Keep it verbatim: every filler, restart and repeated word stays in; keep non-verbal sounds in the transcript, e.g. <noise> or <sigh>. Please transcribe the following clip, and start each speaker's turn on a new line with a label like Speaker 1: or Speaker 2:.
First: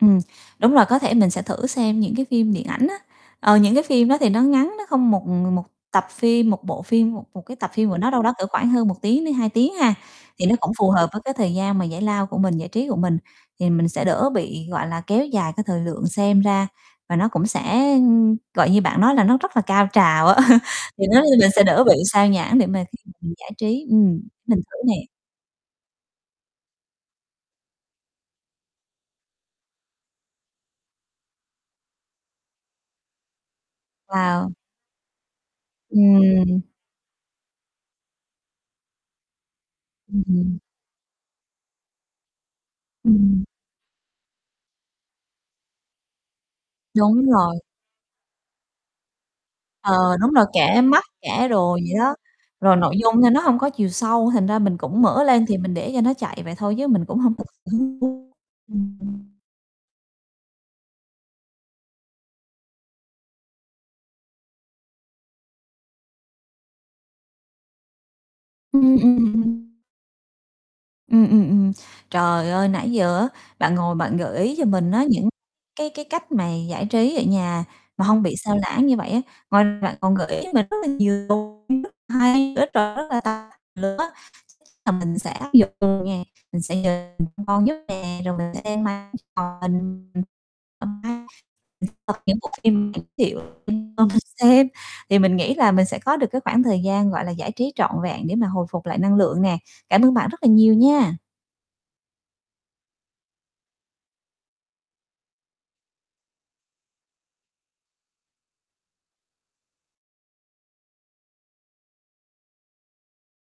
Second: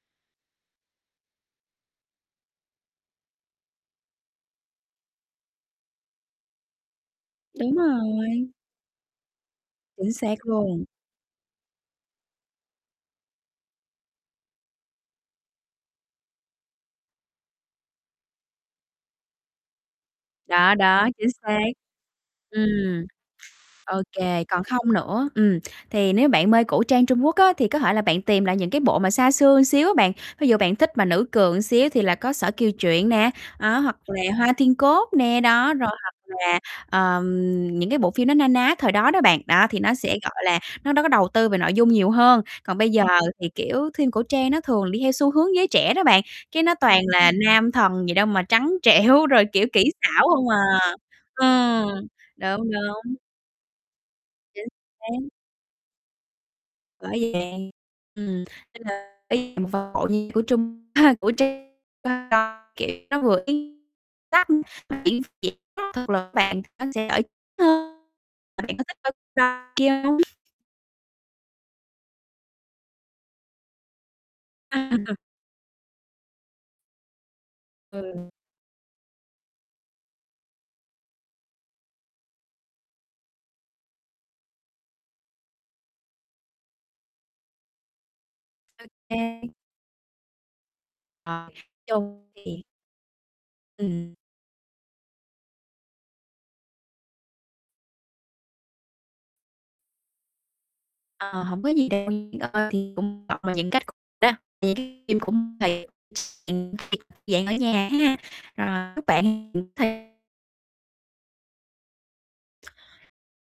Speaker 1: Ừm, đúng rồi, có thể mình sẽ thử xem những cái phim điện ảnh á. Ờ, những cái phim đó thì nó ngắn, nó không một ng một tập phim, một bộ phim, một một cái tập
Speaker 2: Đúng
Speaker 1: phim của nó đâu đó cỡ
Speaker 2: rồi.
Speaker 1: khoảng hơn một tiếng đến hai tiếng ha,
Speaker 2: Chính xác
Speaker 1: thì nó cũng
Speaker 2: luôn.
Speaker 1: phù hợp với cái thời gian mà giải lao của mình, giải trí của mình. Thì mình sẽ đỡ bị, gọi là, kéo dài cái thời lượng xem ra, và nó cũng sẽ, ừm, gọi như bạn nói là nó rất là cao trào á, <chuckles>
Speaker 2: Đó,
Speaker 1: vì
Speaker 2: đó,
Speaker 1: nếu như
Speaker 2: chính
Speaker 1: mình sẽ
Speaker 2: xác.
Speaker 1: đỡ bị sao nhãng để mà khi
Speaker 2: Ừm.
Speaker 1: mình giải trí,
Speaker 2: Ô
Speaker 1: ừm,
Speaker 2: kê,
Speaker 1: để mình
Speaker 2: còn
Speaker 1: thử
Speaker 2: không
Speaker 1: nè.
Speaker 2: nữa ừm, thì nếu bạn mê cổ trang Trung Quốc á, thì có thể là bạn tìm lại những cái bộ mà xa xưa xíu á bạn, ví dụ bạn thích mà nữ cường xíu thì là có Sở Kiều Truyện nè, đó, hoặc là Hoa
Speaker 1: Wow!
Speaker 2: Thiên Cốt nè, đó. Rồi hoặc là,
Speaker 1: Ừm.
Speaker 2: ờm, những cái bộ phim nó na ná thời đó đó bạn, đó, thì nó sẽ,
Speaker 1: Ừm,
Speaker 2: gọi
Speaker 1: ừm.
Speaker 2: là, nó, đó, có đầu tư về nội dung nhiều hơn. Còn bây giờ
Speaker 1: Ừm.
Speaker 2: thì, kiểu, phim cổ trang nó thường đi theo xu hướng giới trẻ đó bạn, cái nó toàn
Speaker 1: Đúng
Speaker 2: là
Speaker 1: rồi.
Speaker 2: nam thần gì đâu mà trắng trẻo, rồi, kiểu, kỹ
Speaker 1: Ờ,
Speaker 2: xảo
Speaker 1: đúng rồi,
Speaker 2: hông à.
Speaker 1: kẻ mắt kẻ đồ vậy
Speaker 2: Ừm,
Speaker 1: đó,
Speaker 2: đúng,
Speaker 1: rồi nội
Speaker 2: đúng.
Speaker 1: dung thôi nó hông có chiều sâu, thành ra
Speaker 2: Chính
Speaker 1: mình cũng mở
Speaker 2: xác.
Speaker 1: lên thì mình để cho nó chạy vậy thôi chứ mình cũng
Speaker 2: Bởi
Speaker 1: hông thực
Speaker 2: vậy,
Speaker 1: sự hứng thú.
Speaker 2: ừm, nên
Speaker 1: Ừm,
Speaker 2: là
Speaker 1: ừm.
Speaker 2: <unintelligible> của Trung, <chuckles> của Trung <unintelligible> kiểu, nó vừa <unintelligible> diễn thực lực á bạn, nên sẽ đỡ hơn. Mà bạn có
Speaker 1: Ừm,
Speaker 2: thích coi
Speaker 1: ừm.
Speaker 2: <unintelligible> kia hông?
Speaker 1: Ừm, ừm, ừm, trời ơi, nãy giờ á bạn ngồi bạn gợi ý cho mình á
Speaker 2: À.
Speaker 1: những cái cái cách mà giải trí ở nhà mà hông
Speaker 2: Ừ.
Speaker 1: bị sao lãng như vậy á, ngoài ra bạn còn gợi ý cho mình rất là nhiều bộ phim rất hay <unintelligible> là mình sẽ áp dụng nè, mình sẽ nhờ <unintelligible> nè, rồi mình sẽ đem
Speaker 2: Ô
Speaker 1: mang
Speaker 2: kê. Ờ. Nói
Speaker 1: <unintelligible>
Speaker 2: chung
Speaker 1: những bộ
Speaker 2: thì
Speaker 1: phim bạn giới thiệu cho
Speaker 2: Ừm.
Speaker 1: mình xem. Thì mình nghĩ là mình sẽ có được cái khoảng thời gian, gọi là, giải trí trọn vẹn để mà hồi phục lại năng lượng nè. Cảm ơn bạn rất là nhiều nha.
Speaker 2: Ờ, hổng có gì đâu nha. Ờ, thì cũng gọi những cách <unintelligible> đó, <unintelligible> dạng thì dạng ở nhà ha, rồi chúc bạn hiểu thêm.